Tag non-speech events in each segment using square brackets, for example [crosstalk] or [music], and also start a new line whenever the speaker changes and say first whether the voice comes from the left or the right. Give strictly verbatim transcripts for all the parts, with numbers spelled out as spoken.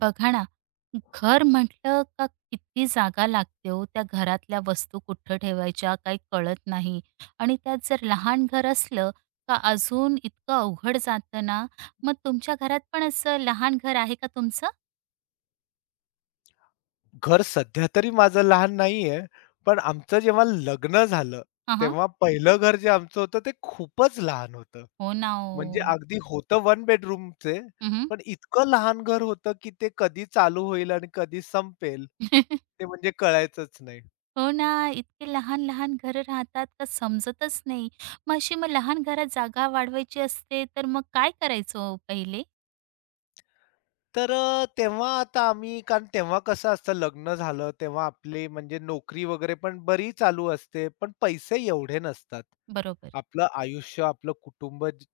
right: बघा ना, घर म्हटलं का किती जागा लागते हो, त्या घरातल्या वस्तू कुठं ठेवायच्या काही कळत नाही आणि त्यात जर लहान घर असलं का अजून इतकं अवघड जातं ना. मग तुमच्या घरात पण असं लहान घर आहे का तुमचं?
left: घर सध्या तरी माझं लहान नाहीये, पण आमचं जेव्हा लग्न झालं,
right: हां, हां.
left: तेव्हा पहिलं घर जे आमचं होतं ते खूपच लहान होतं.
right: हो ना
left: म्हणजे
right: ओ.
left: अगदी होतं वन बेडरूमचे,
right: हं,
left: पण इतकं लहान घर होतं, की ते कधी चालू होईल आणि कधी संपेल,
right: [laughs]
left: ते म्हणजे कळायचंच नाही.
right: हो ना, इतके लहान-लहान घरं राहतात का समजतच नाही. मग अशी मग लहान घरात जागा वाढवायची असते, तर मग काय करायचं हो पहिले?
left: तर अ, तेव्हा आता आम्ही कारण तेव्हा कसं असतं लग्न झालं, तेव्हा आपली म्हणजे नोकरी वगैरे पण बरी चालू असते, पण पैसे एवढे नसतात.
right: बरोबर.
left: आपलं आयुष्य, आपलं कुटुंब ज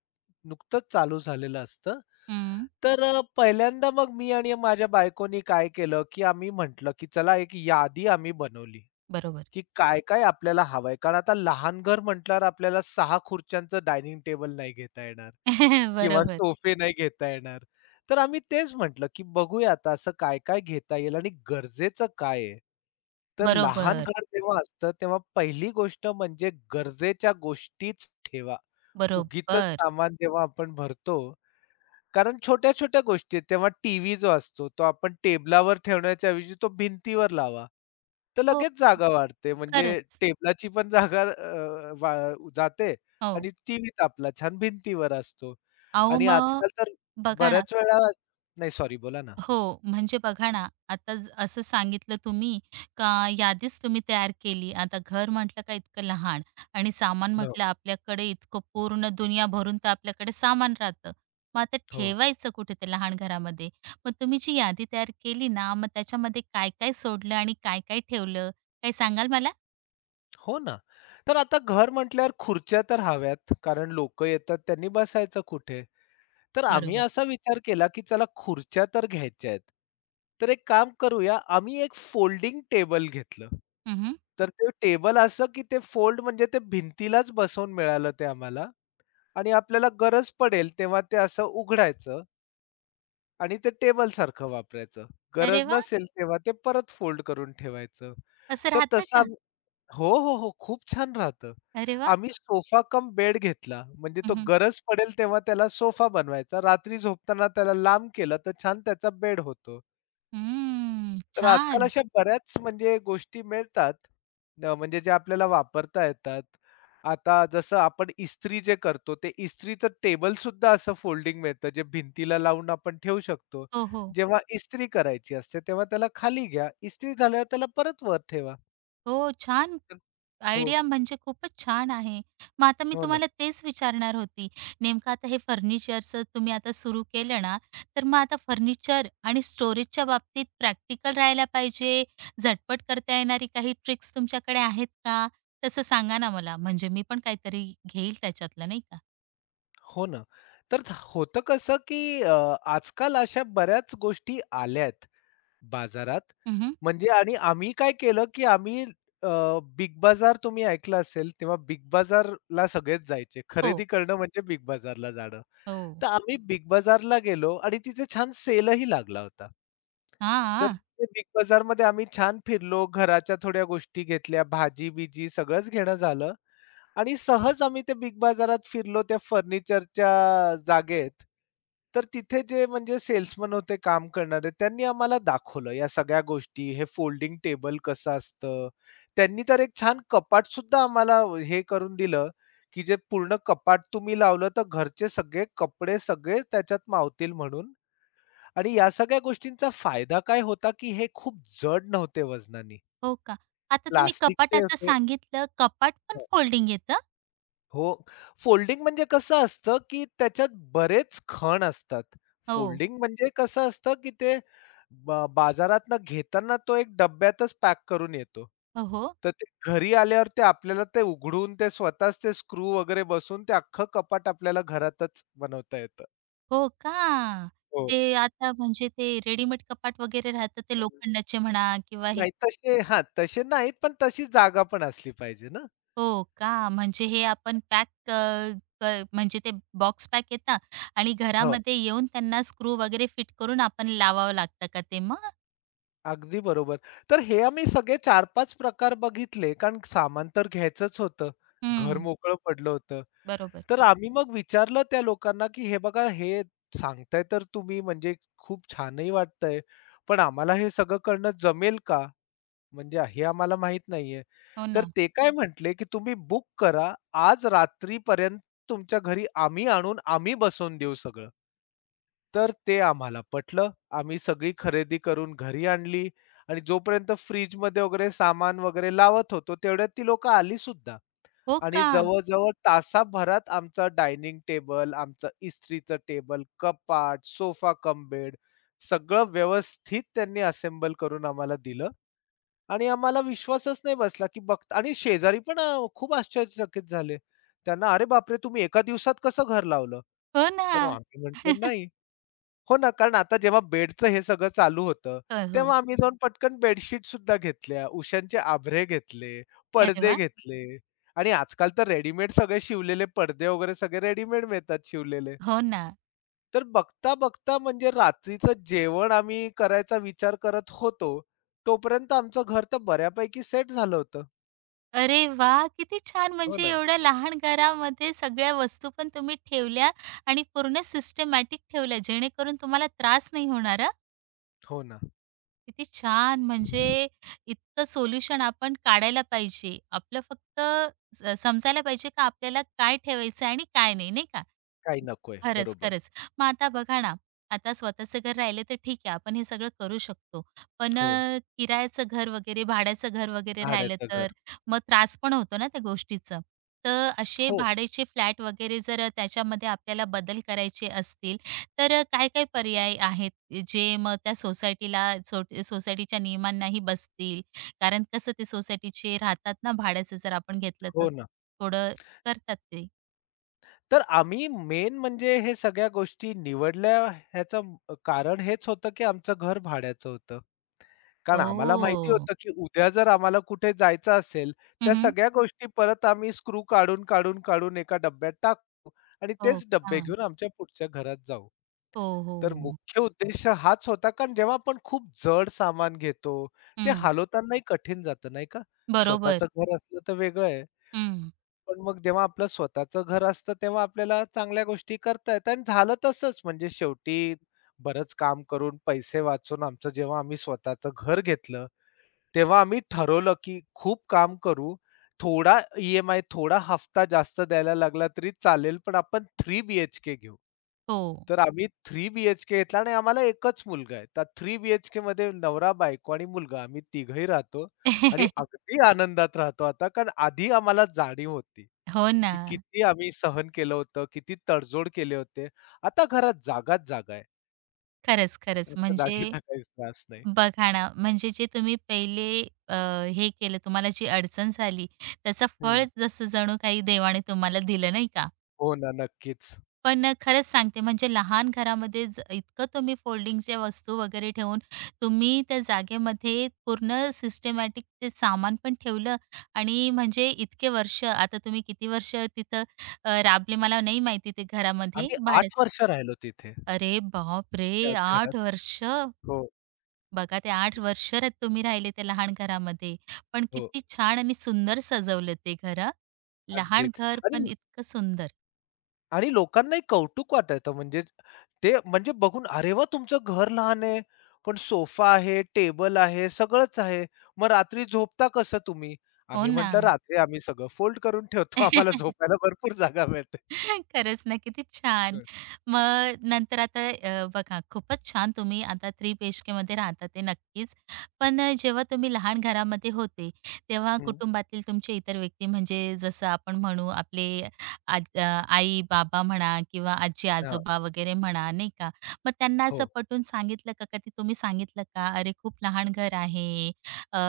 left: नुकतंच चालू झालेलं असतं.
right: हं,
left: तर अ, पहिल्यांदा मग मी आणि माझ्या बायकोनी काय केलं, की आम्ही म्हटलं, की चला एक यादी आम्ही बनवली,
right: बरोबर.
left: की काय-काय आपल्याला हवंय. कारण आता लहान घर म्हटल्यावर आपल्याला सहा खुर्च्यांचं डायनिंग टेबल नाही घेता येणार
right: [laughs]
left: किंवा
right: बरोबर,
left: सोफे नाही घेता येणार. तर आम्ही तेच म्हटलं, की बघूया आता असं काय-काय घेता येईल आणि गरजेचं काय आहे? तर लहान
right: बरोबर.
left: घर जेव्हा असतं, तेव्हा पहिली गोष्ट म्हणजे गरजेच्या गोष्टीच ठेवा. उगीचच
right: बरोबर.
left: सामान जेव्हा आपण भरतो, कारण छोट्या-छोट्या गोष्टी आहेत. तेव्हा टीव्ही जो असतो, तो आपण टेबलावर ठेवण्याच्या ऐवजी तो भिंतीवर लावा. तर
right: हो,
left: लगेच जागा वाढते. म्हणजे
right: खरंच.
left: टेबलाची पण जागा अ, वा जाते
right: हो.
left: आणि टीव्हीच आपला छान भिंतीवर असतो.
right: अहो,
left: आणि
right: मग
left: आजकाल तर
right: बघा ना
left: बऱ्याच वेळा नाही सॉरी बोला ना.
right: हो, म्हणजे बघा ना, आता ज असं सांगितलं तुम्ही का यादीच तुम्ही तयार केली. आता घर म्हटलं का इतकं लहान आणि सामान
left: हो,
right: म्हटलं आपल्याकडे इतकं पूर्ण दुनिया भरून तर आपल्याकडे सामान राहतं. मग आता
left: हो.
right: ठेवायचं कुठे ते लहान घरामध्ये. मग तुम्ही जी यादी तयार केली ना, मग त्याच्यामध्ये काय-काय सोडलं आणि काय-काय ठेवलं? काही सांगाल मला?
left: हो ना. तर आता घर म्हटल्यावर खुर्च्या तर हव्यात, कारण लोकं येतात त्यांनी बसायचं कुठे? तर आम्ही
right: बरोबर.
left: असा विचार केला, की चला खुर्च्या तर घ्यायच्या आहेत. तर एक काम करूया, आम्ही एक फोल्डिंग टेबल घेतलं.
right: हं,
left: तर ते टेबल असं, की ते फोल्ड म्हणजे ते भिंतीलाच बसवून मिळालं ते आम्हाला आणि आपल्याला गरज पडेल तेव्हा ते असं उघडायचं आणि ते टेबलसारखं वापरायचं. गरज
right: अरे वाह!
left: नसेल तेव्हा ते परत फोल्ड करून ठेवायचं.
right: असं
left: तर
right: राहतं
left: तसं
right: का?
left: आम्ही हो, हो, हो. खूप छान राहतं.
right: अरे वाह!
left: आम्ही सोफा कम बेड घेतला. म्हणजे तो गरज पडेल तेव्हा त्याला सोफा बनवायचा. रात्री झोपताना त्याला लांब केलं तर छान त्याचा बेड होतो.
right: हम्म.
left: तर आजकाल
right: छान.
left: अशा बऱ्याच म्हणजे गोष्टी मिळतात. अ, म्हणजे जे आपल्याला वापरता येतात. आता जसं आपण इस्त्री जे करतो, ते इस्त्रीचं टेबल सुद्धा असं फोल्डिंग मिळतं, जे भिंतीला लावून आपण ठेवू शकतो.
right: हो, हो.
left: जेव्हा इस्त्री करायची असते, तेव्हा त्याला खाली घ्या. इस्त्री झाल्यावर त्याला परत वर ठेवा.
right: हो, छान
left: हो,
right: आयडिया म्हणजे खूपच छान आहे. मग आता मी
left: हो ना.
right: तुम्हाला तेच विचारणार होती. नेमकं आता हे फर्निचरचं तुम्ही आता सुरू केलं ना, तर मग आता फर्निचर आणि स्टोरेजच्या बाबतीत प्रॅक्टिकल राहायला पाहिजे, झटपट करता येणारी काही ट्रिक्स तुमच्याकडे आहेत का? तसं सांगा ना मला, म्हणजे मी पण काहीतरी घेईल त्याच्यातलं नाही का?
left: हो ना. तर थ- होतं कसं, की अ, आजकाल अशा बऱ्याच गोष्टी आल्यात बाजारात.
right: हं,
left: म्हणजे आणि आम्ही काय केलं, की आम्ही अ, बिग बाजार तुम्ही ऐकलं असेल, तेव्हा बिग बाजारला सगळेच जायचे.
right: हो,
left: खरेदी करणं म्हणजे बिग बाजारला जाणं.
right: हो.
left: तर आम्ही बिग बाजारला गेलो आणि तिथे छान सेलही लागला होता. तर
right: हां.
left: ते बिग बाजारमध्ये आम्ही छान फिरलो. घराच्या थोड्या गोष्टी घेतल्या, भाजी-बिजी सगळंच घेणं झालं. आणि सहज आम्ही ते बिग बाजारात फिरलो त्या फर्निचरच्या जागेत. तर तिथे जे म्हणजे सेल्समन होते काम करणारे, त्यांनी आम्हाला दाखवलं या सगळ्या गोष्टी. हे फोल्डिंग टेबल कसं असतं. त्यांनी तर एक छान कपाट सुद्धा आम्हाला हे करून दिलं, की जे पूर्ण कपाट तुम्ही लावलं तर घरचे सगळे कपडे सगळे त्याच्यात मावतील म्हणून. आणि या सगळ्या गोष्टींचा फायदा काय होता, की हे खूप जड नव्हते वजनानी.
right: हो का? आता तुम्ही
left: प्लास्टिकचे
right: कपाटाचं
left: होते. हो.
right: सांगितलं, कपाट पण फोल्डिंग येतं?
left: हो. फोल्डिंग म्हणजे कसं असतं, की त्याच्यात बरेच खण असतात.
right: हो.
left: फोल्डिंग म्हणजे कसं असतं, की ते बा बाजारातनं घेताना तो एक डब्यातच पॅक करून येतो.
right: ओहो!
left: तर ते घरी आल्यावर ते आपल्याला ते उघडून ते स्वतःच ते स्क्रू वगैरे बसून ते अख्खं कपाट आपल्याला घरातच बनवता येतं.
right: हो का?
left: हो.
right: ते आता म्हणजे ते रेडीमेड कपाट वगैरे राहतं ते लोखंडाचे म्हणा किंवा हे
left: नाही तसे हां, तसे नाहीत पण तशी जागा पण असली पाहिजे ना.
right: हो का? म्हणजे हे आपण पॅक अ, क म्हणजे ते बॉक्स पॅक येतं आणि
left: हो.
right: घरामध्ये येऊन त्यांना स्क्रू वगैरे फिट करून आपण लावावं लागतं का ते मग?
left: अगदी बरोबर. तर हे आम्ही सगळे चार-पाच प्रकार बघितले, कारण सामान तर घ्यायचंच होतं. घर
right: हं,
left: मोकळं पडलं होतं.
right: बरोबर.
left: तर आम्ही मग विचारलं त्या लोकांना, की "हे बघा, हे सांगताय तर तुम्ही म्हणजे खूप छानही वाटतंय, पण आम्हाला हे सगळं करणं जमेल का? म्हणजे हे आम्हाला माहीत नाहीये."
right: हो
left: तर
right: ना.
left: ते काय म्हटले, की "तुम्ही बुक करा. आज रात्रीपर्यंत तुमच्या घरी आम्ही आणून, आम्ही बसवून देऊ सगळं." तर ते आम्हाला पटलं. आम्ही सगळी खरेदी करून घरी आणली आणि जोपर्यंत फ्रिजमध्ये वगैरे सामान वगैरे लावत होतो, तेवढ्यात ती लोकं आली सुद्धा
right: हो
left: आणि
right: का?
left: जवळ-जवळ तासाभरात आमचा डायनिंग टेबल, आमचं इस्त्रीचं टेबल, कपाट, सोफा कम बेड सगळं व्यवस्थित त्यांनी असेंबल करून आम्हाला दिलं आणि आम्हाला विश्वासच नाही बसला, की बघता आणि शेजारी पण अ, खूप आश्चर्यचकित झाले. त्यांना "अरे बापरे! तुम्ही एका दिवसात कसं घर लावलं?"
right: हो ना.
left: तर आम्ही म्हटलं, "नाही." हो ना, कारण आता जेव्हा बेडचं हे सगळं चालू होतं,
right: हो, हो.
left: तेव्हा आम्ही जाऊन पटकन बेडशीट सुद्धा घेतल्या, उशांचे आभरे घेतले,
right: अरे
left: पडदे
right: वाह!
left: घेतले आणि आजकाल तर रेडीमेड सगळे शिवलेले पडदे वगैरे सगळे रेडीमेड मिळतात शिवलेले.
right: हो ना.
left: तर बघता-बघता म्हणजे रात्रीचं जेवण आम्ही करायचा विचार करत होतो, तोपर्यंत आमचं घर तर बऱ्यापैकी सेट झालं होतं.
right: अरे वा, किती छान.
left: हो
right: म्हणजे
left: ना,
right: एवढ्या लहान घरामध्ये सगळ्या वस्तू पण तुम्ही ठेवल्या आणि पूर्ण सिस्टमॅटिक ठेवल्या, जेणेकरून तुम्हाला त्रास नाही होणार हां.
left: हो ना.
right: किती छान. म्हणजे इतकं सोल्युशन आपण काढायला पाहिजे. आपलं फक्त स समजायला पाहिजे का आपल्याला काय ठेवायचं आणि काय नाही, नाही का?
left: काही नकोय.
right: खरंच,
left: बरोबर.
right: खरंच. मग आता बघा ना, आता स्वतःचं घर राहिलं तर ठीक आहे, आपण हे सगळं करू शकतो. पण
left: हो.
right: अ, किरायाचं घर वगैरे, भाड्याचं घर वगैरे राहिलं
left: भाड्याचं
right: तर
left: घर.
right: मग त्रास पण होतो ना त्या गोष्टीचं. तर असे
left: हो,
right: भाड्याचे फ्लॅट वगैरे जर त्याच्यामध्ये आपल्याला बदल करायचे असतील, तर काय-काय पर्याय आहेत, जे मग त्या सोसायटीला सोट सोसायटीच्या नियमांनाही बसतील? कारण कसं ते सोसायटीचे राहतात ना, भाड्याचं जर आपण घेतलं तर
left: हो ना.
right: थोडं करतात ते.
left: तर आम्ही मेन म्हणजे हे सगळ्या गोष्टी निवडल्या ह्याचं अ, कारण हेच होतं, की आमचं घर भाड्याचं होतं. कारण आम्हाला माहिती
right: हो.
left: होतं, की उद्या जर आम्हाला कुठे जायचं असेल, त्या
right: हं,
left: सगळ्या गोष्टी परत आम्ही स्क्रू काढून, काढून, काढून एका डब्यात टाकू आणि
right: हो
left: तेच डब्बे
right: का?
left: घेऊन आमच्या पुढच्या घरात जाऊ.
right: हो, हो.
left: तर
right: हो.
left: मुख्य उद्देश हाच होता, कारण जेव्हा आपण खूप जड सामान घेतो, ते
right: हं.
left: हलवतानाही कठीण जातं नाही का?
right: बरोबर.
left: स्वतःचं घर असलं तर वेगळं आहे.
right: हं.
left: पण मग जेव्हा आपलं स्वतःचं घर असतं, तेव्हा आपल्याला चांगल्या गोष्टी करता येतात आणि झालं तसंच. म्हणजे शेवटी बरंच काम करून, पैसे वाचून आमचं जेव्हा आम्ही स्वतःचं घर घेतलं, तेव्हा आम्ही ठरवलं, की खूप काम करू. थोडा ई थोडा हफ्ता जास्त द्यायला लागला तरी चालेल, पण आपण तीन बी घेऊ.
right: हो.
left: तर आम्ही तीन बी घेतला आणि आम्हाला एकच मुलगा आहे. तर तीन बी एच नवरा, बायको आणि मुलगा आम्ही तिघंही राहतो आणि
right: [laughs]
left: अगदी आनंदात राहतो आता, कारण आधी आम्हाला जाणीव होती.
right: हो ना.
left: की किती आम्ही सहन केलं होतं, किती तडजोड केले होते. आता घरात जागाच जागा आहे.
right: खरंच, खरंच.
left: आता
right: म्हणजे
left: जागेचा काहीच त्रास नाही.
right: बघा ना, म्हणजे जे तुम्ही पहिले अ, हे केलं, तुम्हाला जी अडचण झाली, त्याचं फळ
left: हं.
right: जसं जणू काही देवाने तुम्हाला दिलं नाही का?
left: हो ना, नक्कीच.
right: पण अ, खरंच सांगते म्हणजे लहान घरामध्ये ज इतकं तुम्ही फोल्डिंगच्या वस्तू वगैरे ठेवून तुम्ही त्या जागेमध्ये पूर्ण सिस्टमॅटिक ते सामान पण ठेवलं आणि म्हणजे इतके वर्ष आता तुम्ही किती वर्ष तिथं अ, राबले मला नाही माहिती ते घरामध्ये
left: आम्ही आठ
right: भाड्याचं.
left: वर्ष राहिलो तिथे
right: अरे बापरे!
left: त्याच
right: आठ
left: घरात.
right: वर्ष.
left: हो,
right: बघा ते आठ वर्ष र तुम्ही राहिले त्या लहान घरामध्ये. पण
left: हो.
right: किती छान आणि सुंदर सजवलं ते घर लहान
left: अगदीच.
right: घर
left: आणि
right: पण इतकं सुंदर.
left: आणि लोकांनाही कौतुक वाटायचं म्हणजे ते म्हणजे बघून, "अरे वाह! तुमचं घर लहान आहे, पण सोफा आहे, टेबल आहे, सगळंच आहे. मग रात्री झोपता कसं तुम्ही?"
right: हो
left: आम्ही
right: ना.
left: म्हटलं, "रात्री आम्ही सगळं फोल्ड करून ठेवतो. आम्हाला
right: [laughs]
left: झोपायला भरपूर जागा मिळते."
right: [laughs] खरंच ना, किती छान.
left: हं,
right: मग नंतर आता अ, बघा खूपच छान तुम्ही आता थ्री BHKमध्ये राहता ते नक्कीच. पण अ, जेव्हा तुम्ही लहान घरामध्ये होते, तेव्हा
left: हं.
right: कुटुंबातील तुमचे इतर व्यक्ती म्हणजे जसं आपण म्हणू आपले आज अ, आई-बाबा म्हणा किंवा
left: हां.
right: आजी-आजोबा वगैरे म्हणा, नाही का. मग त्यांना असं
left: हो,
right: पटवून सांगितलं का? कधी तुम्ही सांगितलं का? "अरे, खूप लहान घर आहे. अ,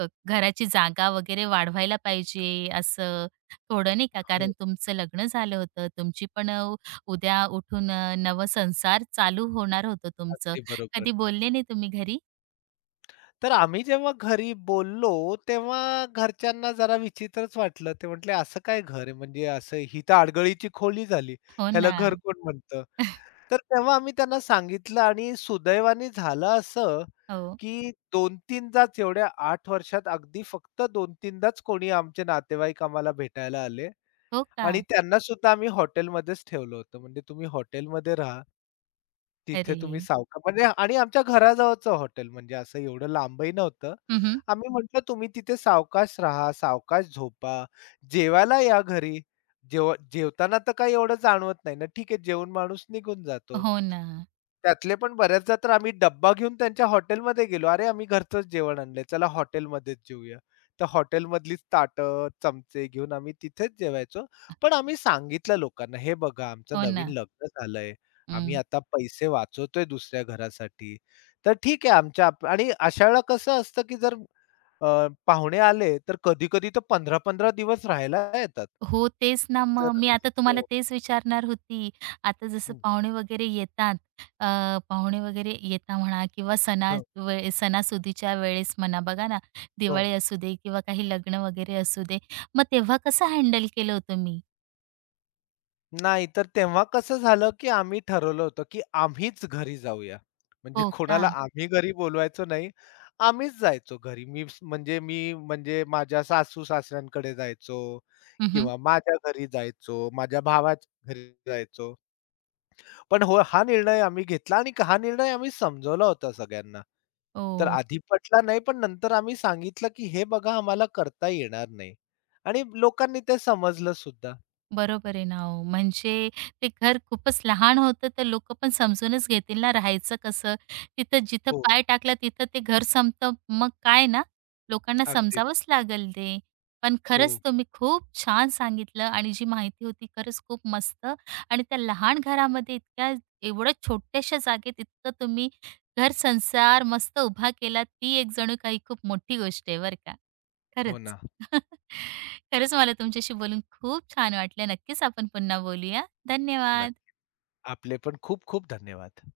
right: क घराची जागा वगैरे वाढवायला पाहिजे." असं. थोडं नाही का,
left: हो.
right: कारण तुमचं लग्न झालं होतं. तुमची पण अ, उद्या उठून अ, नवसंसार चालू होणार होतं तुमचं.
left: अगदी बरोबर.
right: कधी बोलले नाही तुम्ही घरी?
left: तर आम्ही जेव्हा घरी बोललो, तेव्हा घरच्यांना जरा विचित्रच वाटलं. ते म्हटले, "असं काय घर आहे? म्हणजे असं ही तर आडगळीची खोली झाली.
right: हो
left: ह्याला
right: ना.
left: घर कोण म्हणतं?" तर तेव्हा आम्ही त्यांना सांगितलं आणि सुदैवाने झालं असं,
right: हो.
left: की दोन-3दाच एवढ्या आठ वर्षात अगदी फक्त दोन-3दाच कोणी आमचे नातेवाईक आम्हाला भेटायला आले
right: हो का?
left: आणि त्यांनासुद्धा आम्ही हॉटेलमध्येच ठेवलं होतं. म्हणजे तुम्ही हॉटेलमध्ये राहा. तिथे
right: अरे!
left: तुम्ही सावका म्हणजे आणि आमच्या घराजवळचं हॉटेल म्हणजे असं एवढं लांबही नव्हतं.
right: हं, हं.
left: आम्ही म्हटलं, "तुम्ही तिथे सावकाश राहा, सावकाश झोपा, जेवायला या घरी. जेव जेवताना तर काही एवढं जाणवत नाही ना, ठीक आहे, जेवून माणूस निघून जातो."
right: हो ना.
left: त्यातले पण बऱ्याचदा तर आम्ही डब्बा घेऊन त्यांच्या हॉटेलमध्ये गेलो. "अरे, आम्ही घरचंच जेवण आणलंय, चला हॉटेलमध्येच जेऊया." तर हॉटेलमधलीच ताटं, चमचे घेऊन आम्ही तिथेच जेवायचो. पण आम्ही सांगितलं लोकांना, "हे बघा, आमचं
right: हो
left: नवीन
right: ना.
left: लग्न झालंय." आम्ही
right: हं.
left: आता पैसे वाचवतोय दुसऱ्या घरासाठी. तर ठीक आहे आमच्या आप आणि अशा वेळेला कसं असतं, की जर अ, पाहुणे आले, तर कधी-कधी तर पंधरा-पंधरा दिवस राहायला येतात.
right: हो, तेच ना मग.
left: तर
right: मी आता तुम्हाला
left: हो,
right: तेच विचारणार होती. आता जसं
left: हं,
right: पाहुणे वगैरे येतात, अ, पाहुणे वगैरे येता म्हणा किंवा सणा
left: हो,
right: वे सणासुदीच्या वेळेस म्हणा, बघा ना,
left: हो.
right: दिवाळी असू दे किंवा काही लग्न वगैरे असू दे, मग तेव्हा कसं हँडल केलं हो तुम्ही?
left: नाही, तर तेव्हा कसं झालं, की आम्ही ठरवलं होतं, की आम्हीच घरी जाऊया. म्हणजे
right: हो का?
left: कोणाला आम्ही घरी बोलवायचो नाही. आम्हीच जायचो घरी. मी स- म्हणजे मी म्हणजे माझ्या सासू-सासऱ्यांकडे जायचो
right: हं,
left: किंवा माझ्या घरी जायचो, माझ्या भावाच्या घरी जायचो. पण हो, हा निर्णय आम्ही घेतला आणि हा निर्णय आम्ही समजवला होता सगळ्यांना. तर
right: हो.
left: आधी पटला नाही, पण नंतर आम्ही सांगितलं, की "हे बघा आम्हाला करता येणार नाही." आणि लोकांनी ते समजलं सुद्धा.
right: बरोबर आहे ना हो. म्हणजे ते घर खूपच लहान होतं, तर लोकं पण समजूनच घेतील ना राहायचं कसं. तिथं जिथं
left: हो,
right: पाय टाकला तिथं ते घर संपतं, मग काय ना? लोकांना
left: अगदीच.
right: समजावंच लागेल ते. पण
left: हो,
right: खरंच तुम्ही खूप छान सांगितलं आणि जी माहिती होती खरंच खूप मस्त आणि त्या लहान घरामध्ये इतक्या एवढ्या छोट्याशा जागेत इतकं तुम्ही घर-संसार मस्त उभा केला, ती एक जणू काही खूप मोठी गोष्ट आहे बरं का.
left: हो
right: खरंच.
left: ना.
right: [laughs] खरंच मला तुमच्याशी बोलून खूप छान वाटलं. नक्कीच आपण पुन्हा बोलूया. धन्यवाद.
left: नक्की. आपले पण खूप खूप धन्यवाद.